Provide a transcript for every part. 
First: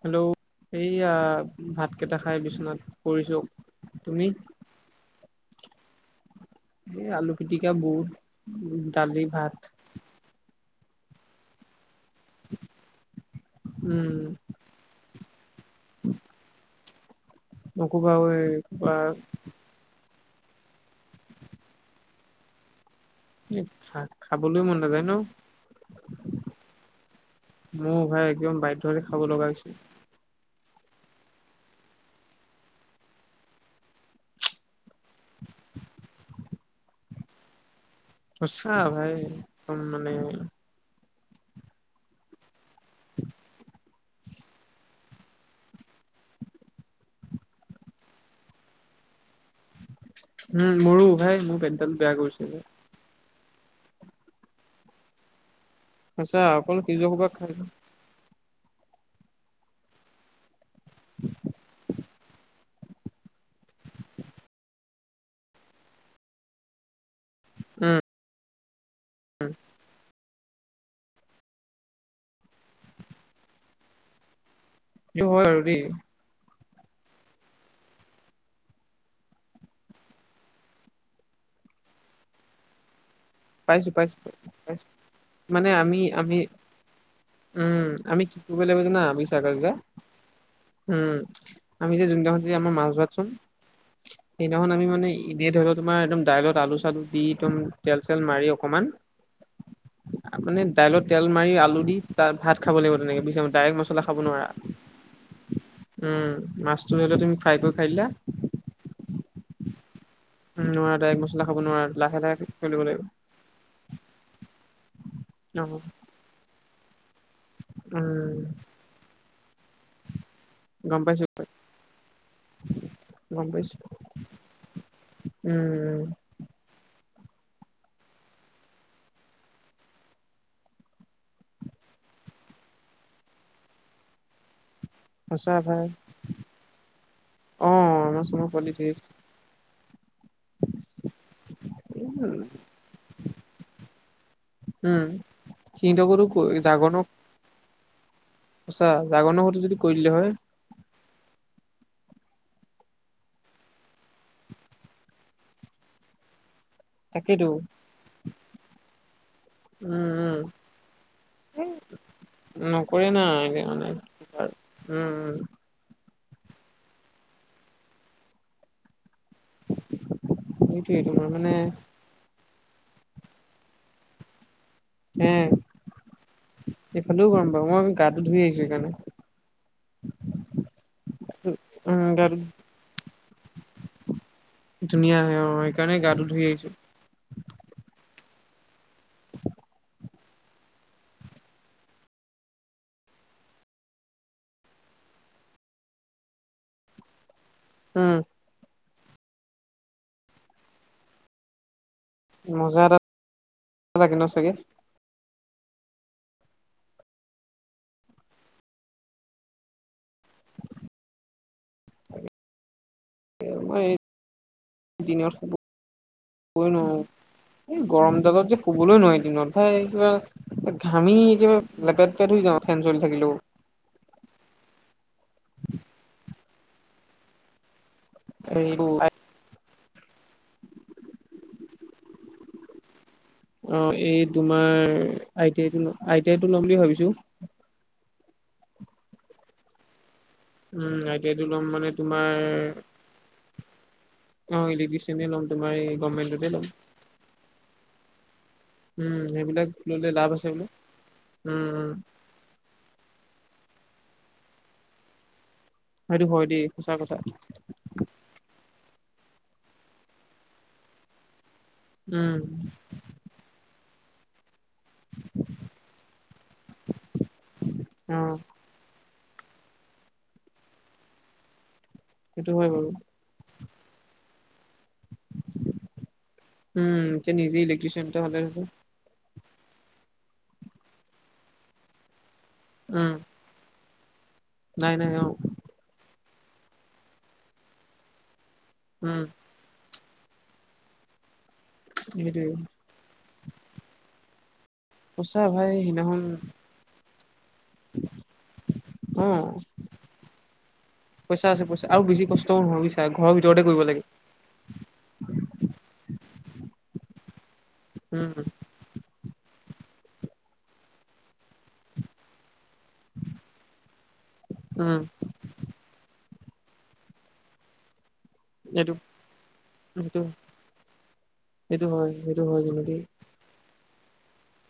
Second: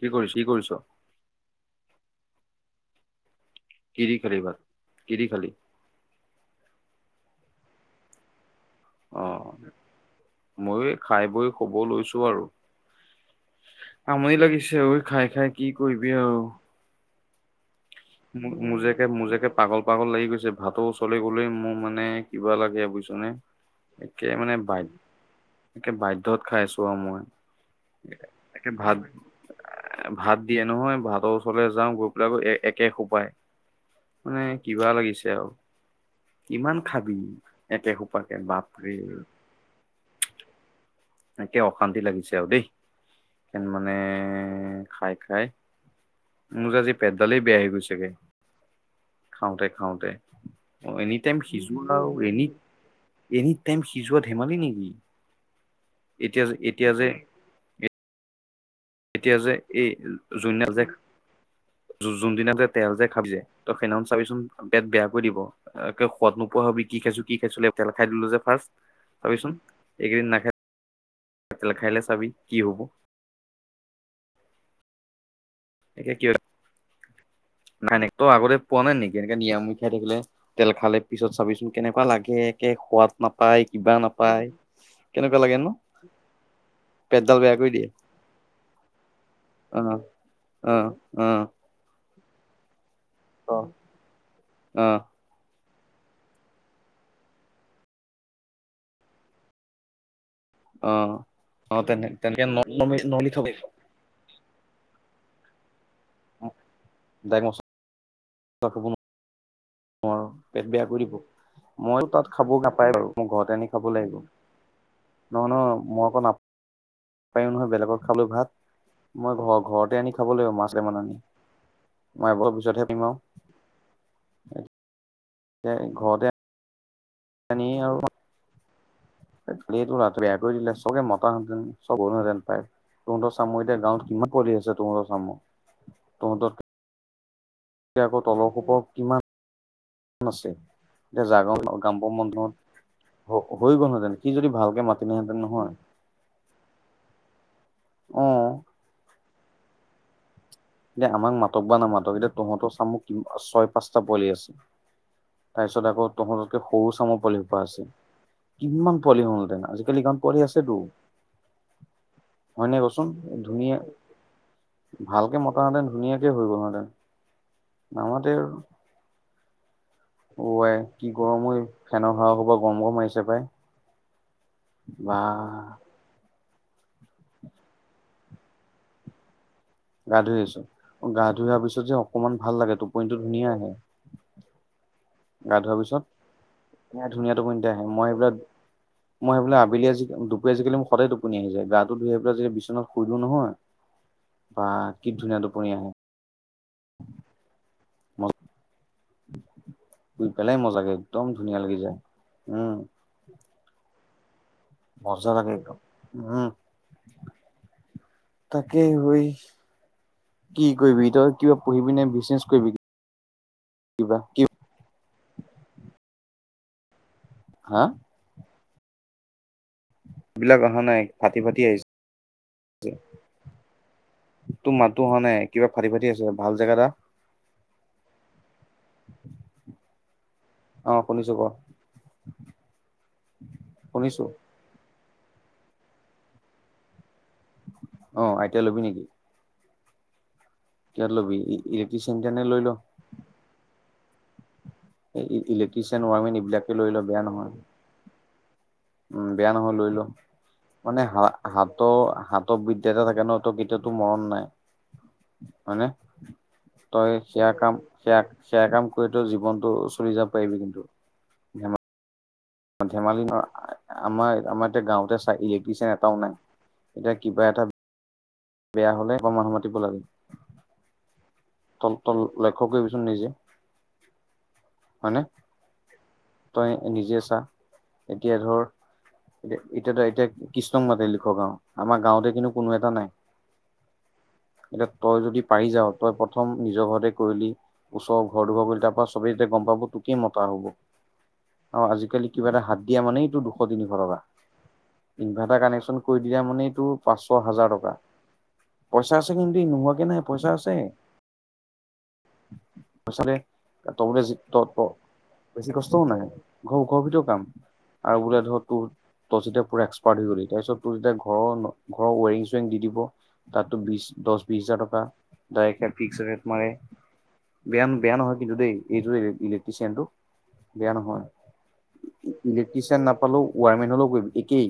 কি হেল্লো কৰিছ কি কৰিছ এইয়া ভাত কেইটা খাই বিচনাত পৰিছো কিদি তুমি কৰিবা কিদি খালি এ আলু পিটিকা বুট দালি ভাত মই খাই বৈ শুব লৈছো আৰু উম আমনি লাগি ছেঐ খাই খাই কি কৰিবি আও নকবা আৰু মোক মোৰযে একে মোৰযে একে পাগল পাগল লাগি গৈছে ভাতৰ ওচৰলে গ'লেই মোৰ মানে কিবা লাগে বুজিছ একে খাবলৈ মানে মন নাযায় ন একে বাধ্যত খাইছো আৰু মই মোৰ ভাই একদম একে ভাত বাধ্যতে খাব লগা হৈছে ভাত দিয়ে নহয় ভাতৰ ওচৰলে যাওঁ গৈ পেলাই একে সোপাই মানে কিবা লাগিছে আও কিমান খাবি। একে সোপাকে সঁচা বাপৰে। ভাই একদম মানে একে অশান্তি লাগিছে আৰু দেই মানে খাই খাই। মোৰ যে আজি পেটডালেই বেয়া হৈ গৈছেগে খাওঁতে খাওঁতে উম অ মোৰো এনি ভাই টাইম মোৰ পেটডাল সিজোৱা আৰু বেয়া কৰিছে এনি এনি টাইম সিজোৱা ধেমালি নেকি সঁচা এতিয়া যে অকল এতিয়া যে সিজোৱা সোপা খাই এতিয়া যে এই যোনদিনা যে [inaudible] যোনদিনা যে তেল যে খাবি যে তই সেইদিনাখন চাবিচোন পেট বেয়া কৰি দিব একে সোৱাদ নোপোৱা হবি কি খাইছো কি খাইছো লাগিব তেল উম খাই দিলো যে ফাৰ্ষ্ট ভাবিচোন এইকেইদিন নাখাই তেল খায় দিলে চাবি কি হব এইটো হয় আৰু দেই কি নাই নাই তই আগতে পোৱা নাই নেকি এনে নিৰামিষ খাই থাকিলে তেল খালে পিছত চাবিচোন কেনেকুৱা লাগে একে সোৱাদ নাপায় পাইছো কিবা পাইছো নাপায় পাইছো কেনেকুৱা লাগে ন মানে আমি আমি পেটডাল বেয়া কৰি উম দিয়ে আমি কি কৰিব লাগিব যানা আমি ছাকাছ দা অ', অ', উম অ', আমি যে যোনদিনাখন যে আমাৰ মাছ ভাত চোন সেইদিনাখন আমি অ', মানে এনেই ধৰি লও তোমাৰ একদম দাইলত আলু চালু দি একদম তেল চেল মাৰি অকমান আপুনি দাইলত অ'। তেল মাৰি আলু অ', দি তেনে তাত তেনেকে ভাত খাব লাগিব তেনেকে নৰ্মেলি বুইছে খাব লাগিব ডাইৰেক্ট মাছ খাব নোৱাৰা উম মাছটো ধৰি লোৱা তুমি ফ্ৰাই কৰি খাই দিলা টপ বোনো নোৱাৰো পেট বেয়া নোৱাৰা কৰিব ডাইৰেক্ট মছলা খাব নোৱাৰা মইও লাহে তাত লাহে খাব কৰিব নাপাই লাগিব। বাৰু মোৰ ঘৰত আনি খাব লাগিব নহয় নহয় অ', মই আকৌ নাপ পাৰিম নহয় বেলেগত খাবলৈ উম, ভাত মই ঘৰ ঘৰতে আনি খাব লাগিব মাছ গম কেইটামান আনি পাইছো মই এবছৰ পিছতহে পাৰিম আও গম পাইছো এ উম। ঘৰতে আনি আৰু এক্সুয়েলি এইটো লৰাটো বেয়া কৰি দিলে চবে মতাহেতেন চব গল হেঁতেন পাই তহঁতৰ চামৰ এতিয়া গাঁৱত কিমান পোৱালি আছে তহঁতৰ চামৰ সঁচা ভাই তহঁতৰ এতিয়া অ', আকৌ আমাৰ চমৰ তলৰ পোৱালি সোপাও ধেৰ কিমান আছে এতিয়া জাগৰ কামৰ বন্ধত হ হৈ গ'লহেঁতেন সি যদি ভালকে মাতিলেহেঁতেন নহয় ইন্ত কতো কৈ জাগো নো অ সচা জাগোনোৰ সৈতে যদি কৈ দিলে হয় এতিয়া আমাক মাতক বা নামাতক এতিয়া তহঁতৰ চামক কিমান ছয় পাঁচটা পোৱালি আছে তাৰপিছত আকৌ তহঁতকে সৰু চামৰ পোৱালি তাকেইতো সোপা আছে কিমান পোৱালি হ'ল তেনেকে আজিকালি উম, গাঁৱত উম। পোৱালি আছেতো হয় নাই কচোন নকৰে না এতিয়া ধুনীয়া মানে উম ভালকে মত মাতাহেতেন ধুনীয়াকে হৈ গলহেতেন‌ নামাতেও অ আই উম সেইটোয়ে কি তোমাৰ গৰম মানে ঐ ফেনৰ হাৱা সোপা গৰম গৰম আহিছে পাই বা এ এইফালেও গৰম বাৰু মই গাটো ধুই আহিছো সেইকাৰণে গা ধুই আহিছ গা ধুই আহা পিছত যে উম অকনমান গাটো ভাল লাগে টোপনিতো ধুনীয়া আহে ধুনীয়া আহে অ সেইকাৰণে গাটো ধুই আহিছো এ ধুনীয়া টোপনি এটা আহে মই সেইবিলাক মই সেইবিলাক আবেলি আজি আজিকালি সদায় টোপনি আহি যাই গাটো ধুই আহি পেলাই যদি বিছনাত শুই দিও নহয় বা কি ধুনীয়া টোপনি আহে উম শুই পেলাই মজাকে একদম ধুনীয়া লাগি যায় উম মজা তাত এটা লাগে ন চাগে মজা লাগে একদম উম তাকে ঐ কি কৰিবি তই কিবা পঢ়িবি নে বিজনেচ কৰিবি মই এই কিবা দিনত শুবই নোৱাৰো হা এই গৰম দালত যে শুবলৈ নোৱাৰি দিনত পাই এইবিলাক কিবা অহা নাই ঘামি ফাটি কিবা ফাটি আহিছে লেপেট পেট হৈ যাওঁ ফেন চলি থাকিলেও তো মাততো আহা নাই কিবা ফাটি ফাটি আহিছে ভাল জেগাট আ [unintelligible] অ শুনিছোঁ ক অ এই শুনিছো তোমাৰ I T I I T I টো ল'ম বুলি ভাবিছোঁ অ আই টি আই লবি নেকি উম কিহত আই টি ল'বি আইটো লম মানে ইলেক্ট্ৰিচিয়ান তোমাৰ নে লৈ ল অ ইলেকট্ৰিচিয়ানে ল'ম তোমাৰ ইলেক্ট্ৰিচিয়ান ৱাৰমেন গভমেণ্টতে ল'ম এইবিলাকে লৈ ল বেয়া নহয় উম বেয়া সেইবিলাক নহয় লৈ ল ললে লাভ আছে বোলে মানে হা উম উম হাতৰ হাত হাত বিদ্যা থাকে ন ত বিদ্যাতো মৰণ নাই হয় নে সেইটো হয় দেই সঁচা তই কথা সেয়া কাম সেয়া সেয়া কাম কৰি জীৱনটো চলি যাব পাৰিবি কিন্তু ধেমা উম ধেমালি নহয় আমাৰ আমাৰ এতিয়া গাওঁতে চাই ইলেক্ট্ৰিচিয়ান এটাও নাই এতিয়া কিবা এটা অহ বেয়া হ'লে আকৌ মানুহ মাতিব লাগে তল তল সেইটো লক্ষ্য হয় বাৰু কৰিবিচোন নিজে হয়নে তই উম নিজে এতিয়া চা ইলেক্ট্ৰিচিয়ান এটা এতিয়া হলে ধৰ এতিয়া এতিয়া এতিয়া কৃষ্ণক মাতিলি লিখৰ গাঁও আমাৰ গাঁওতে কিন্তু কোনো এটা নাই উম এতিয়া নাই নাই তই অ যদি পাৰি যাও তই প্ৰথম নিজৰ ঘৰতে কৰিলি ওচৰৰ ঘৰ দুঘৰ কৰিলি তাৰ পৰা উম চবেই গম পাব তোকে মতা হ'ব আও‌ আজিকালি সেইটোৱে কিবা এটা দিয়া মানে এইটো দুশ তিনিশ টকা সঁচা ইনভাৰ্টাৰ ভাই কানেকশন সিদিনাখন কৰি দিয়া মানে এইটো পাঁচশ হাজাৰ টকা পইচা অ আছে কিন্তু নোহোৱাকে নাই পইচা আছে। পইচা আছে পইচা আৰু বেছি কষ্টও নহয় ছা পইচা ঘৰৰ ভিতৰতে কৰিব লাগে। তবলে ত ত বেছি কষ্টও নাই ঘৰৰ ওখৰ ভিতৰত কাম আৰু বোলে উম ধৰক তোৰ তই যেতিয়া পোৰা এক্সাৰ্ট, গ'ল তাৰপিছত তোৰ যেয়া ঘৰৰ ঘৰৰ ৱৰিং- চোৰিং দি দিব। তাতো বিশ দহ বিশ হাজাৰ উম টকা। দাইকে ফিক্স ৰেট মাৰে বেয়া বেয়া নহয়। কিন্তু দেই এইটো ইলেক্ট্ৰিচিয়ানটো সেইটো বেয়া নহয়। সেইটো হয় সেইটো হয় কিন্তু দেই গিতিচান নাপালোও ৱাৰমেন হলেও গ একেই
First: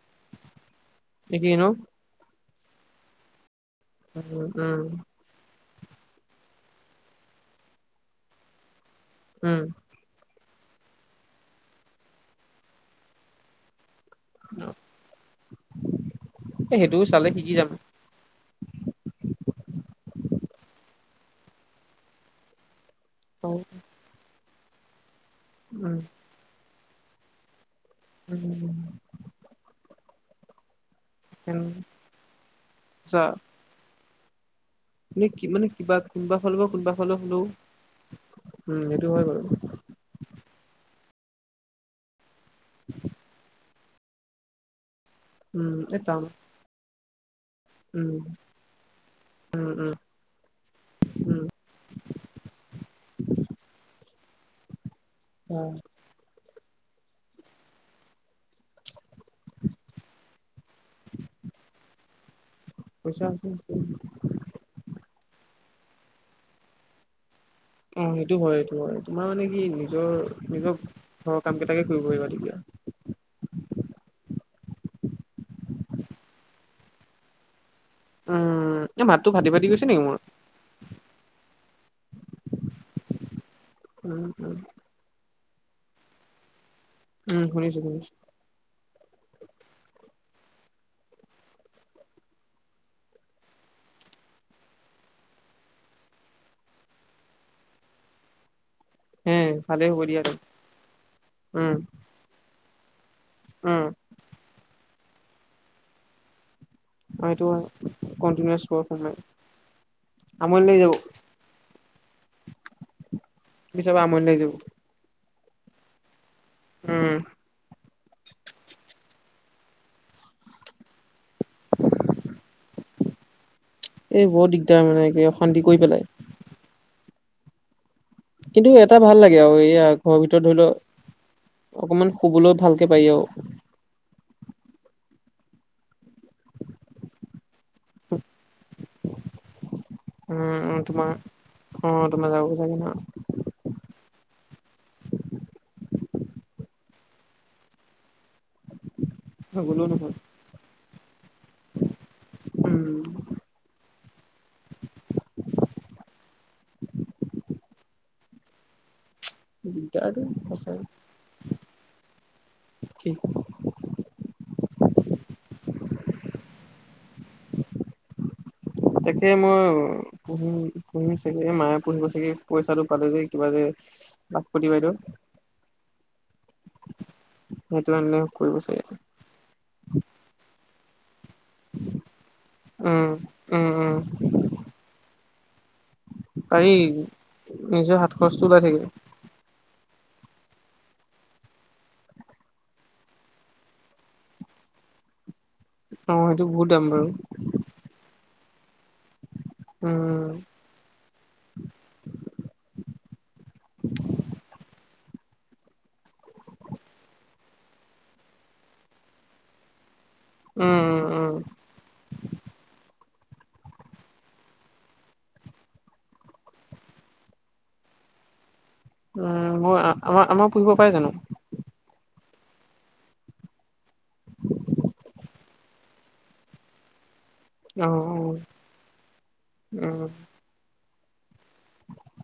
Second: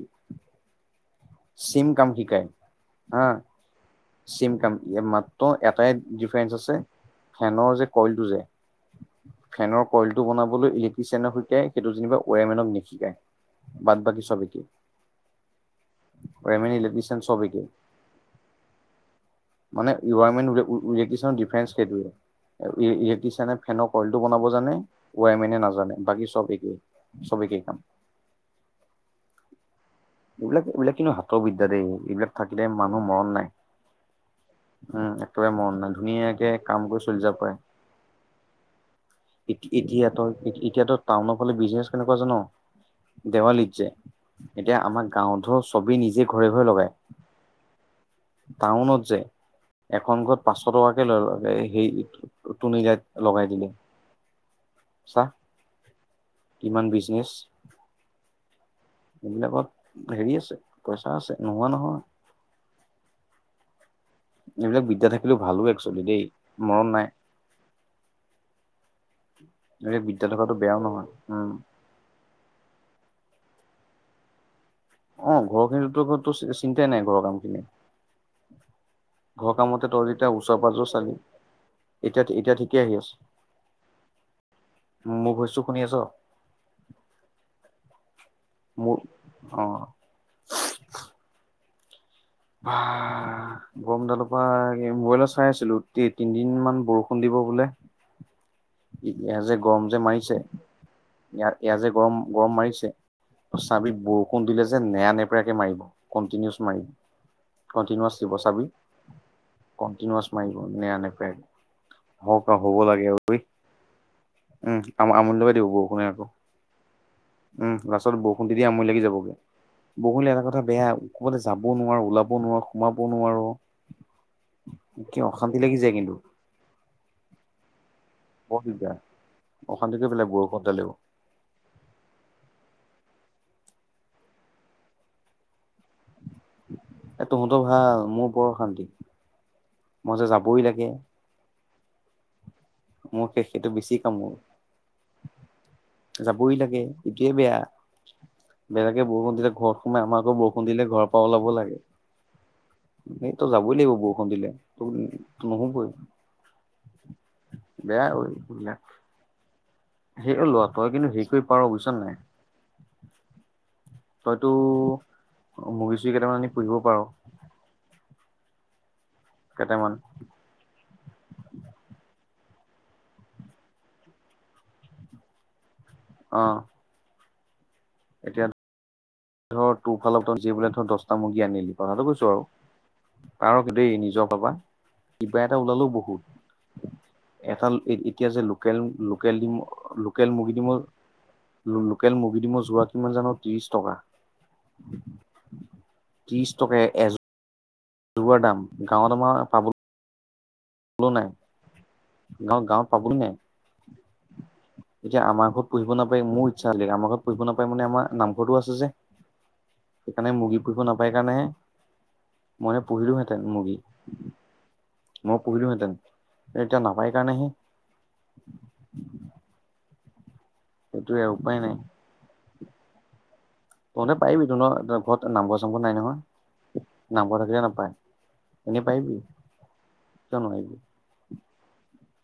একেই ন চিম কাম শিকায় হা উম চিম কাম উম মাত্ৰ এটাই ডিফাৰেন্ঞ্চ, আছে ফেনৰ যে কইলটো যে উম ফেনৰ কইলটো বনাবলৈ ইলেক্ট্ৰিচিয়ান, শিকায় সেইটো যেনিব ৱ মেনক নিশিকায় ব ব মিন এ সেইটোও লিচন চালে শিকি চভক যাম [unintelligible] মানে ইনভাৰৰমেট, ইলেক্ট্ৰিচিয়, ডিফেন্ঞ্চ সেইটোৱে অ ইলেক্ট্ৰচিয়ানে ফেনক ইলটো বনাব জানে ৱাই মেনে নাজানে বাকী চব একেই চব একেই কাম। উম উ উ এইবিলাক এইবিলাক কিন্তু হাতৰ উম বিদ্যা দেই এইবিলাক থাকিলে মানুহ আচ্ছা মৰণ নাই উম কি একেবাৰে মানে মৰণ নাই কিবা কোনোবা ধুনীয়াকে হ'লে বা কাম কোনোবা কৰি হ'লে চলি যাব হ'লেও পাৰে উম সেইটো হয় বাৰু। এতিয়াত এতিয়াতো টাউনৰ ফালে বিজনেচ কেনেকুৱা জান দেৱালীত, যে। এতিয়া আমাৰ গাওঁ ধৰ উম এই ছবি টান নিজে ঘৰে- ঘৰে লগাই। উম টাউনত যে এখন ঘৰত পাঁচশ টকাকে লয় তুনি লাইট লগাই দিলে চা অ কিমান বিজনেছ। এইবিলাকত হেৰি আছে পইচা আছে নোহোৱা নহয়। পইচা আছে। এইবিলাক বিদ্যা থাকিলে ভালো একচলি দেই মৰম নাই। অ সেইটো হয় সেইটো হয় তোমাৰ মানে কি এইবিলাক বিদ্যা নিজৰ থকাটো নিজৰ বেয়াও নহয় ঘৰৰ উম কাম কেইটাকে খুবিবতিতিয়া [unintelligible] অ ঘৰৰ খিনিতো চিন্তাই নাই ঘৰৰ কামখিনি। উম এই মাতটো ফাটি ফাটি গৈছে নেকি মোৰ। ওচৰে পাঁজৰ চালি এতিয়া এতিয়া ঠিকে আহি আছে। উম উম মোৰ কৈছোঁ শুনি আছ? উম শুনিছো শুনিছো! মোৰ অ হা গৰমডালৰ পৰা মইত চাই আছিলো তিনদিন মান বৰষুণ, দিব বোলে। [inaudible] ই হে এয়া যে গৰম ভালেই যে হ'ব দিয়া তে মাৰিছে ইয় উম এয়া যে গৰম গৰম মাৰিছে। উম চাবি বৰষুণ দিলে যে নেৰা নেপেৰাকে মাৰিব কণ্টিনিউছ মাৰিব। অ সেইটো হয় কণ্টিনছ দিব কণ্টিনিউৱাছ চাবি ৱৰ্ক সোমাই কণ্টিনাছ মাৰিব আমনি লাগি যাব নেৰা নেপেৰাকে। হক হ'ব লাগে ঐ পিছৰ পৰা আমনি লাগি যাব উম আ আমুলব দিব বৰষুণে, আকৌ। হুম উম লা্ষ্টত বৰষুণ দি দি আমৰি লাগি যাব গৈ বৰষুণ দিলে এটা কথা বেয়া ক'ৰবালে যাবও নোৱাৰো ওলাবও নোৱাৰো সোমাবও নোৱাৰো এই বৰ দিগদাৰ মানে কি অশান্তি লাগি কৰি যায় পেলাই কিন্তু বৰ কিন্তু দিগদাৰ এটা ভাল লাগে আৰু এইয়া অশান্তি কৰি ঘৰৰ পেলাই ভিতৰত ধৰি বৰষুণ লও দালেও অকমান শুবলৈও ভালকে পায়ি আৰু এ তহঁতৰ ভাল মোৰ বৰশান্তি মই যে যাবই উম লাগে তোমাৰ অ তোমাৰ যাব লাগে ন মোৰ সেইটো বেছি কামোৰ যাবই লাগে এইটোয়ে বেয়া বেলেগে বৰষুণ দিলে ঘৰত নগলেও সোমাই নহয় আমাৰ আকৌ বৰষুণ দিলে ঘৰৰ পৰা ওলাব লাগে উম এই তই যাবই লাগিব বৰষুণ দিলে ত নহবই বেয়া ও এইবিলাক ওম। সেয় ল'ৰা তই কিন্তু হেৰি কৰি পাৰ বুজিছ নে নাই। কি ক'ব তইতো মুৰ্গী চুৰ্গী কেইটামান আনি পুহিব পাৰ। তাকে মই কেইটামান পুহিম পুহিম চাগে মায়ে পুহিব চাগে পইচাটো পালে যে কিবা যে লাখপতি বাইদেউৰ। অহ'। সেইটো আনিলে কৰিব চাগে। ধৰ টোৰফালৰ ধৰ আজি বোলে ধৰ দহ মুৰ্গী আনিলি কথাটো কৈছো আৰু উম পাৰ উম কিন্তু উম দেই নিজৰ ফালৰ পৰা কিবা এটা ওলালেও পাৰি বহুত এফাল নিজৰ হাত এতিয়া যে খৰচটো ওলাই থাকে লোকেল লোকেল ডীম লোকেল মুৰ্গী ডীম লোকেল মুৰ্গী ডীমৰ যোৰা কিমান জান ত্ৰিশ টকা উ [inaudible] অ', সেইটো বহুত দাম বাৰু। দুবাৰ দাম গাঁৱত আমাৰ পাব উম। পাবলৈ নাই গাঁৱত গাঁৱত পাবলৈ নাই। [inaudible] এতিয়া আমাৰ ঘৰত পুহিব নাপায় মোৰ ইচ্ছা আছিলে আমাৰ ঘৰত পুহিব নাপাই মানে আমাৰ নামঘৰটো আছে যে। সেইকাৰণে মুৰ্গী পুহিব উম নাপায় উম উম কাৰণেহে মই পুহিলোহেঁতেন মুৰ্গী। মই পুহিলোহেঁতেন এতিয়া নাপায় কাৰণেহে। উম, মই আমাৰ আমাৰ পুহিব পাই জানো? উপাই নাই। তহঁতে পাৰিবি তহঁতৰ ঘৰত নামঘৰ চামঘৰ নাই নহয়। নামঘৰ থাকিলে অ নাপায় অ এনেই পাৰিবি। উম কিয় নোৱাৰিবি।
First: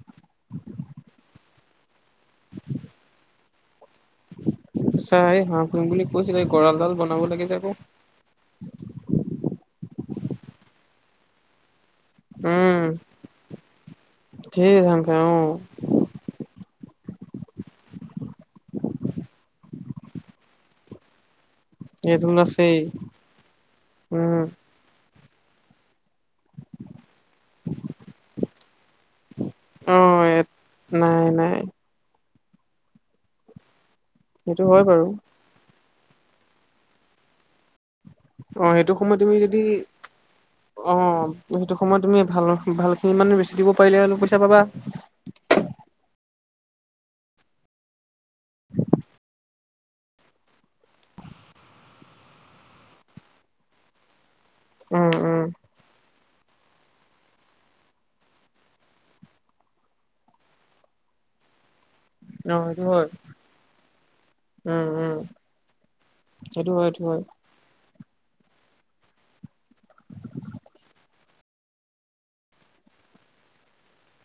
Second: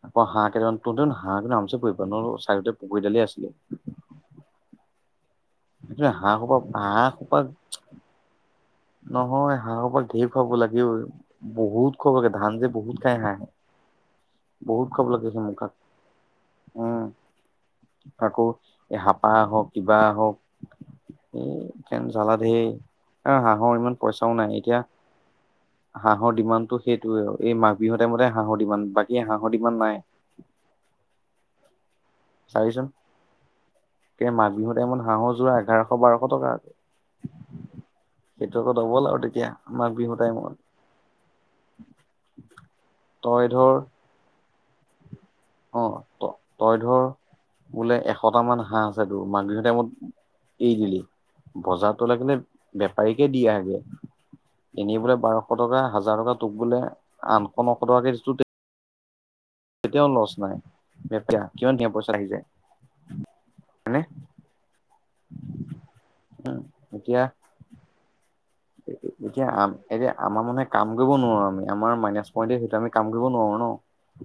আকৌ হাঁহ কেইটা মান তহঁতে কিন্তু হাঁহ কিন্তু আাৰামছে পুহিব পাৰ তহঁতৰ চাইডতে পুখুৰীডাল আছিলে। সঁচা এই হাঁহ পুহিম বুলি হাঁহ কৈছিলে সোপা গঁড়ালডাল হাঁহ বনাব সোপা লাগে যে আকৌ। নহয় হাঁহ সোপা ঢেৰ খোৱাব লাগে বহুত খোৱাব লাগে ধান যে উম, বহুত খাই হাঁহে। ধেৰ বহুত ধান খোৱাব খাই লাগে অ' সেইমসাক। উম, আকৌ এ হাপা আহক কিবা আহক এ এখেন এইটো জালা আছেই ধেইৰ এ হাঁহৰ ইমান পইচাও উম, নাই এতিয়া [inaudible] হাঁহৰ ডিমাণ্ডটো সেইটোৱেই আৰু এই মাঘ বিহু টাইমতে হাঁহৰ ডিমাণ্ড বা কী হাঁহৰ ডিমাণ্ড নাই অ' এ নাই নাই চাবিচোন। এ মাঘ সেইটো বিহুৰ হয় টাইমত বাৰু হাঁহৰ যোৰা এঘাৰশ বাৰশ টকা। সেইটো অ' আকৌ দব'ল সময়ত আৰু তুমি তেতিয়া যদি মাঘ বিহু টাইম। অ', সেইটো সময়ত তুমি ভাল ভাল খিনি মানে তই বেছি দিব ধৰ পাৰিলে অলপ পইচা পাবা। অ', ত তই ধৰ বোলে এশটা মান হাঁহ আছে টোৰ মাঘ বিহু টাইমত এৰি দিলি বজাৰ তই লাগিলে বেপাৰীকে দি আহগে। এনে উম, বোলে উম, বাৰশ টকা হাজাৰ টকা তোক বোলে আঠশ নশ টকা কে দিছে তেতিয়াও লচ নাই কিমান ধুনীয়া পইচা আহি যায়। অ', সেইটো হয়, হয়নে উম, উম, সেইটো হয়, সেইটো এতিয়া হয়। [inaudible] এতিয়া আ এতিয়া আমাৰ মানুহে কাম কৰিব নোৱাৰো আমি আমাৰ মাইনাছ পইন্টে সেইটো আমি কাম কৰিব নোৱাৰো ন। [inaudible]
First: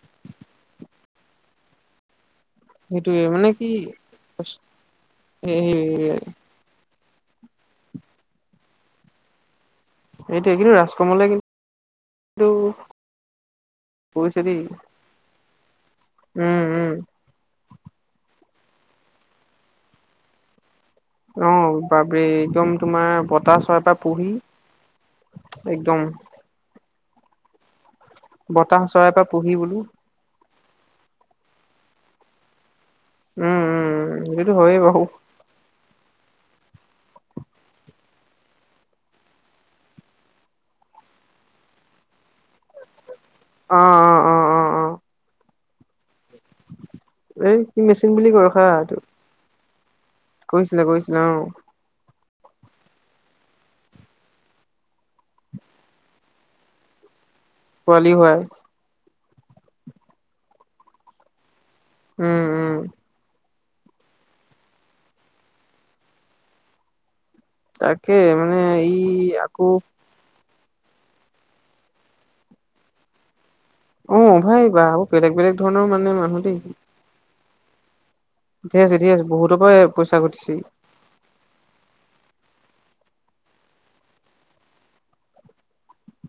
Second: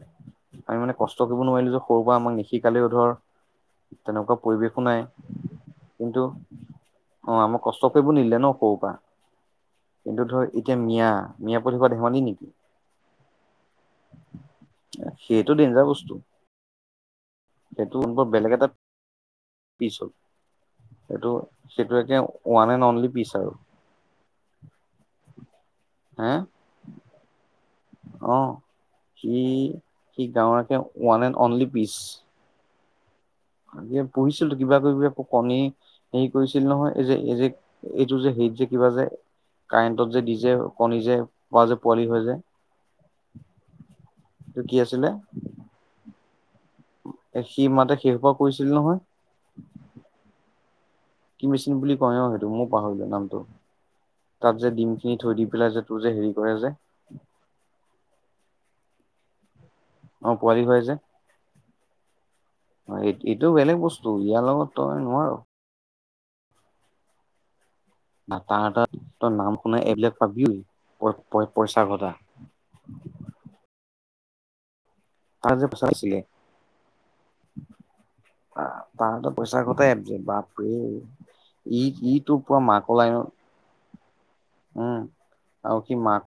আমি মানে কষ্ট কৰিব নোৱাৰিলো যে সৰুৰ পৰা আমাক নি শিকালেও ধৰ সেইটোয়ে মানে কি তেনেকুৱা পৰিৱেশো নাই এই কিন্তু অ আমাক কষ্ট কৰিব নিদিলে ন সৰু পৰা। কিন্তু ধৰ এইটোৱে কিন্তু এতিয়া মিয়া ৰাজকমলে মিয়া পুৱালহুপা ধেমালি কিন্তু নেকি। কৰিছে দেই সেইটো ডেঞ্জাৰ বস্তু। উম উম। সেইটো বেলেগ এটা পিছ হল। সেইটো অ সেইটো বাব একে ৰে ওৱান একদম এণ্ড অনলি তোমাৰ পিচ আৰু বতাহ চৰাই এটা পুহি একদম হে অ বতাহ চৰাই পৰা সি পুহি বোলো সি গাঁৱৰ একে ওৱান এণ্ড অনলি পিচ। উম আগে উম সেইটোতো পুহিছিলো কিবা হয়েই বাৰু কিবি কণী হেৰি কৰিছিল নহয় এই যে এই যে এইটো যে হেৰিত যে কিবা যে কাৰেণ্টত যে দি যে কণী যে পোৱা যে পোৱালি হৈ যায় অ অ অ অ সেইটো কি অ আছিলে? এ এই সি কি মাতে মেচিন বুলি হেইসোপা কয় ৰখা কৰিছিল এইটো নহয়। কৈছিলে কৈছিলে অ। কি মেচিন বুলি কয় অ সেইটো মইও পাহৰিলো নামটো। তাত যে ডিম খিনি থৈ দি পেলাই যে তোৰ যে হেৰি কৰে যে পোৱালি হয়। অ পোৱালি হয় যে। উম। উম এই এইটো বেলেগ বস্তু ইয়াৰ লগত তই নোৱাৰ। তাক তাহঁতৰ তই নাম শুনা এইবিলাক পাবি পই -পইচা ঘটা। অ সেই বাল আজি পচাইছিলে আহ ধেৰ আছে ধেৰ আছে তাহঁতে বহুতৰ পইচা পৰাই ঘটাই এপ যে পইচা ঘটিছে বাপৰে ই ইটো পুৰা মাকলাইন উম আৰু অ সি মাক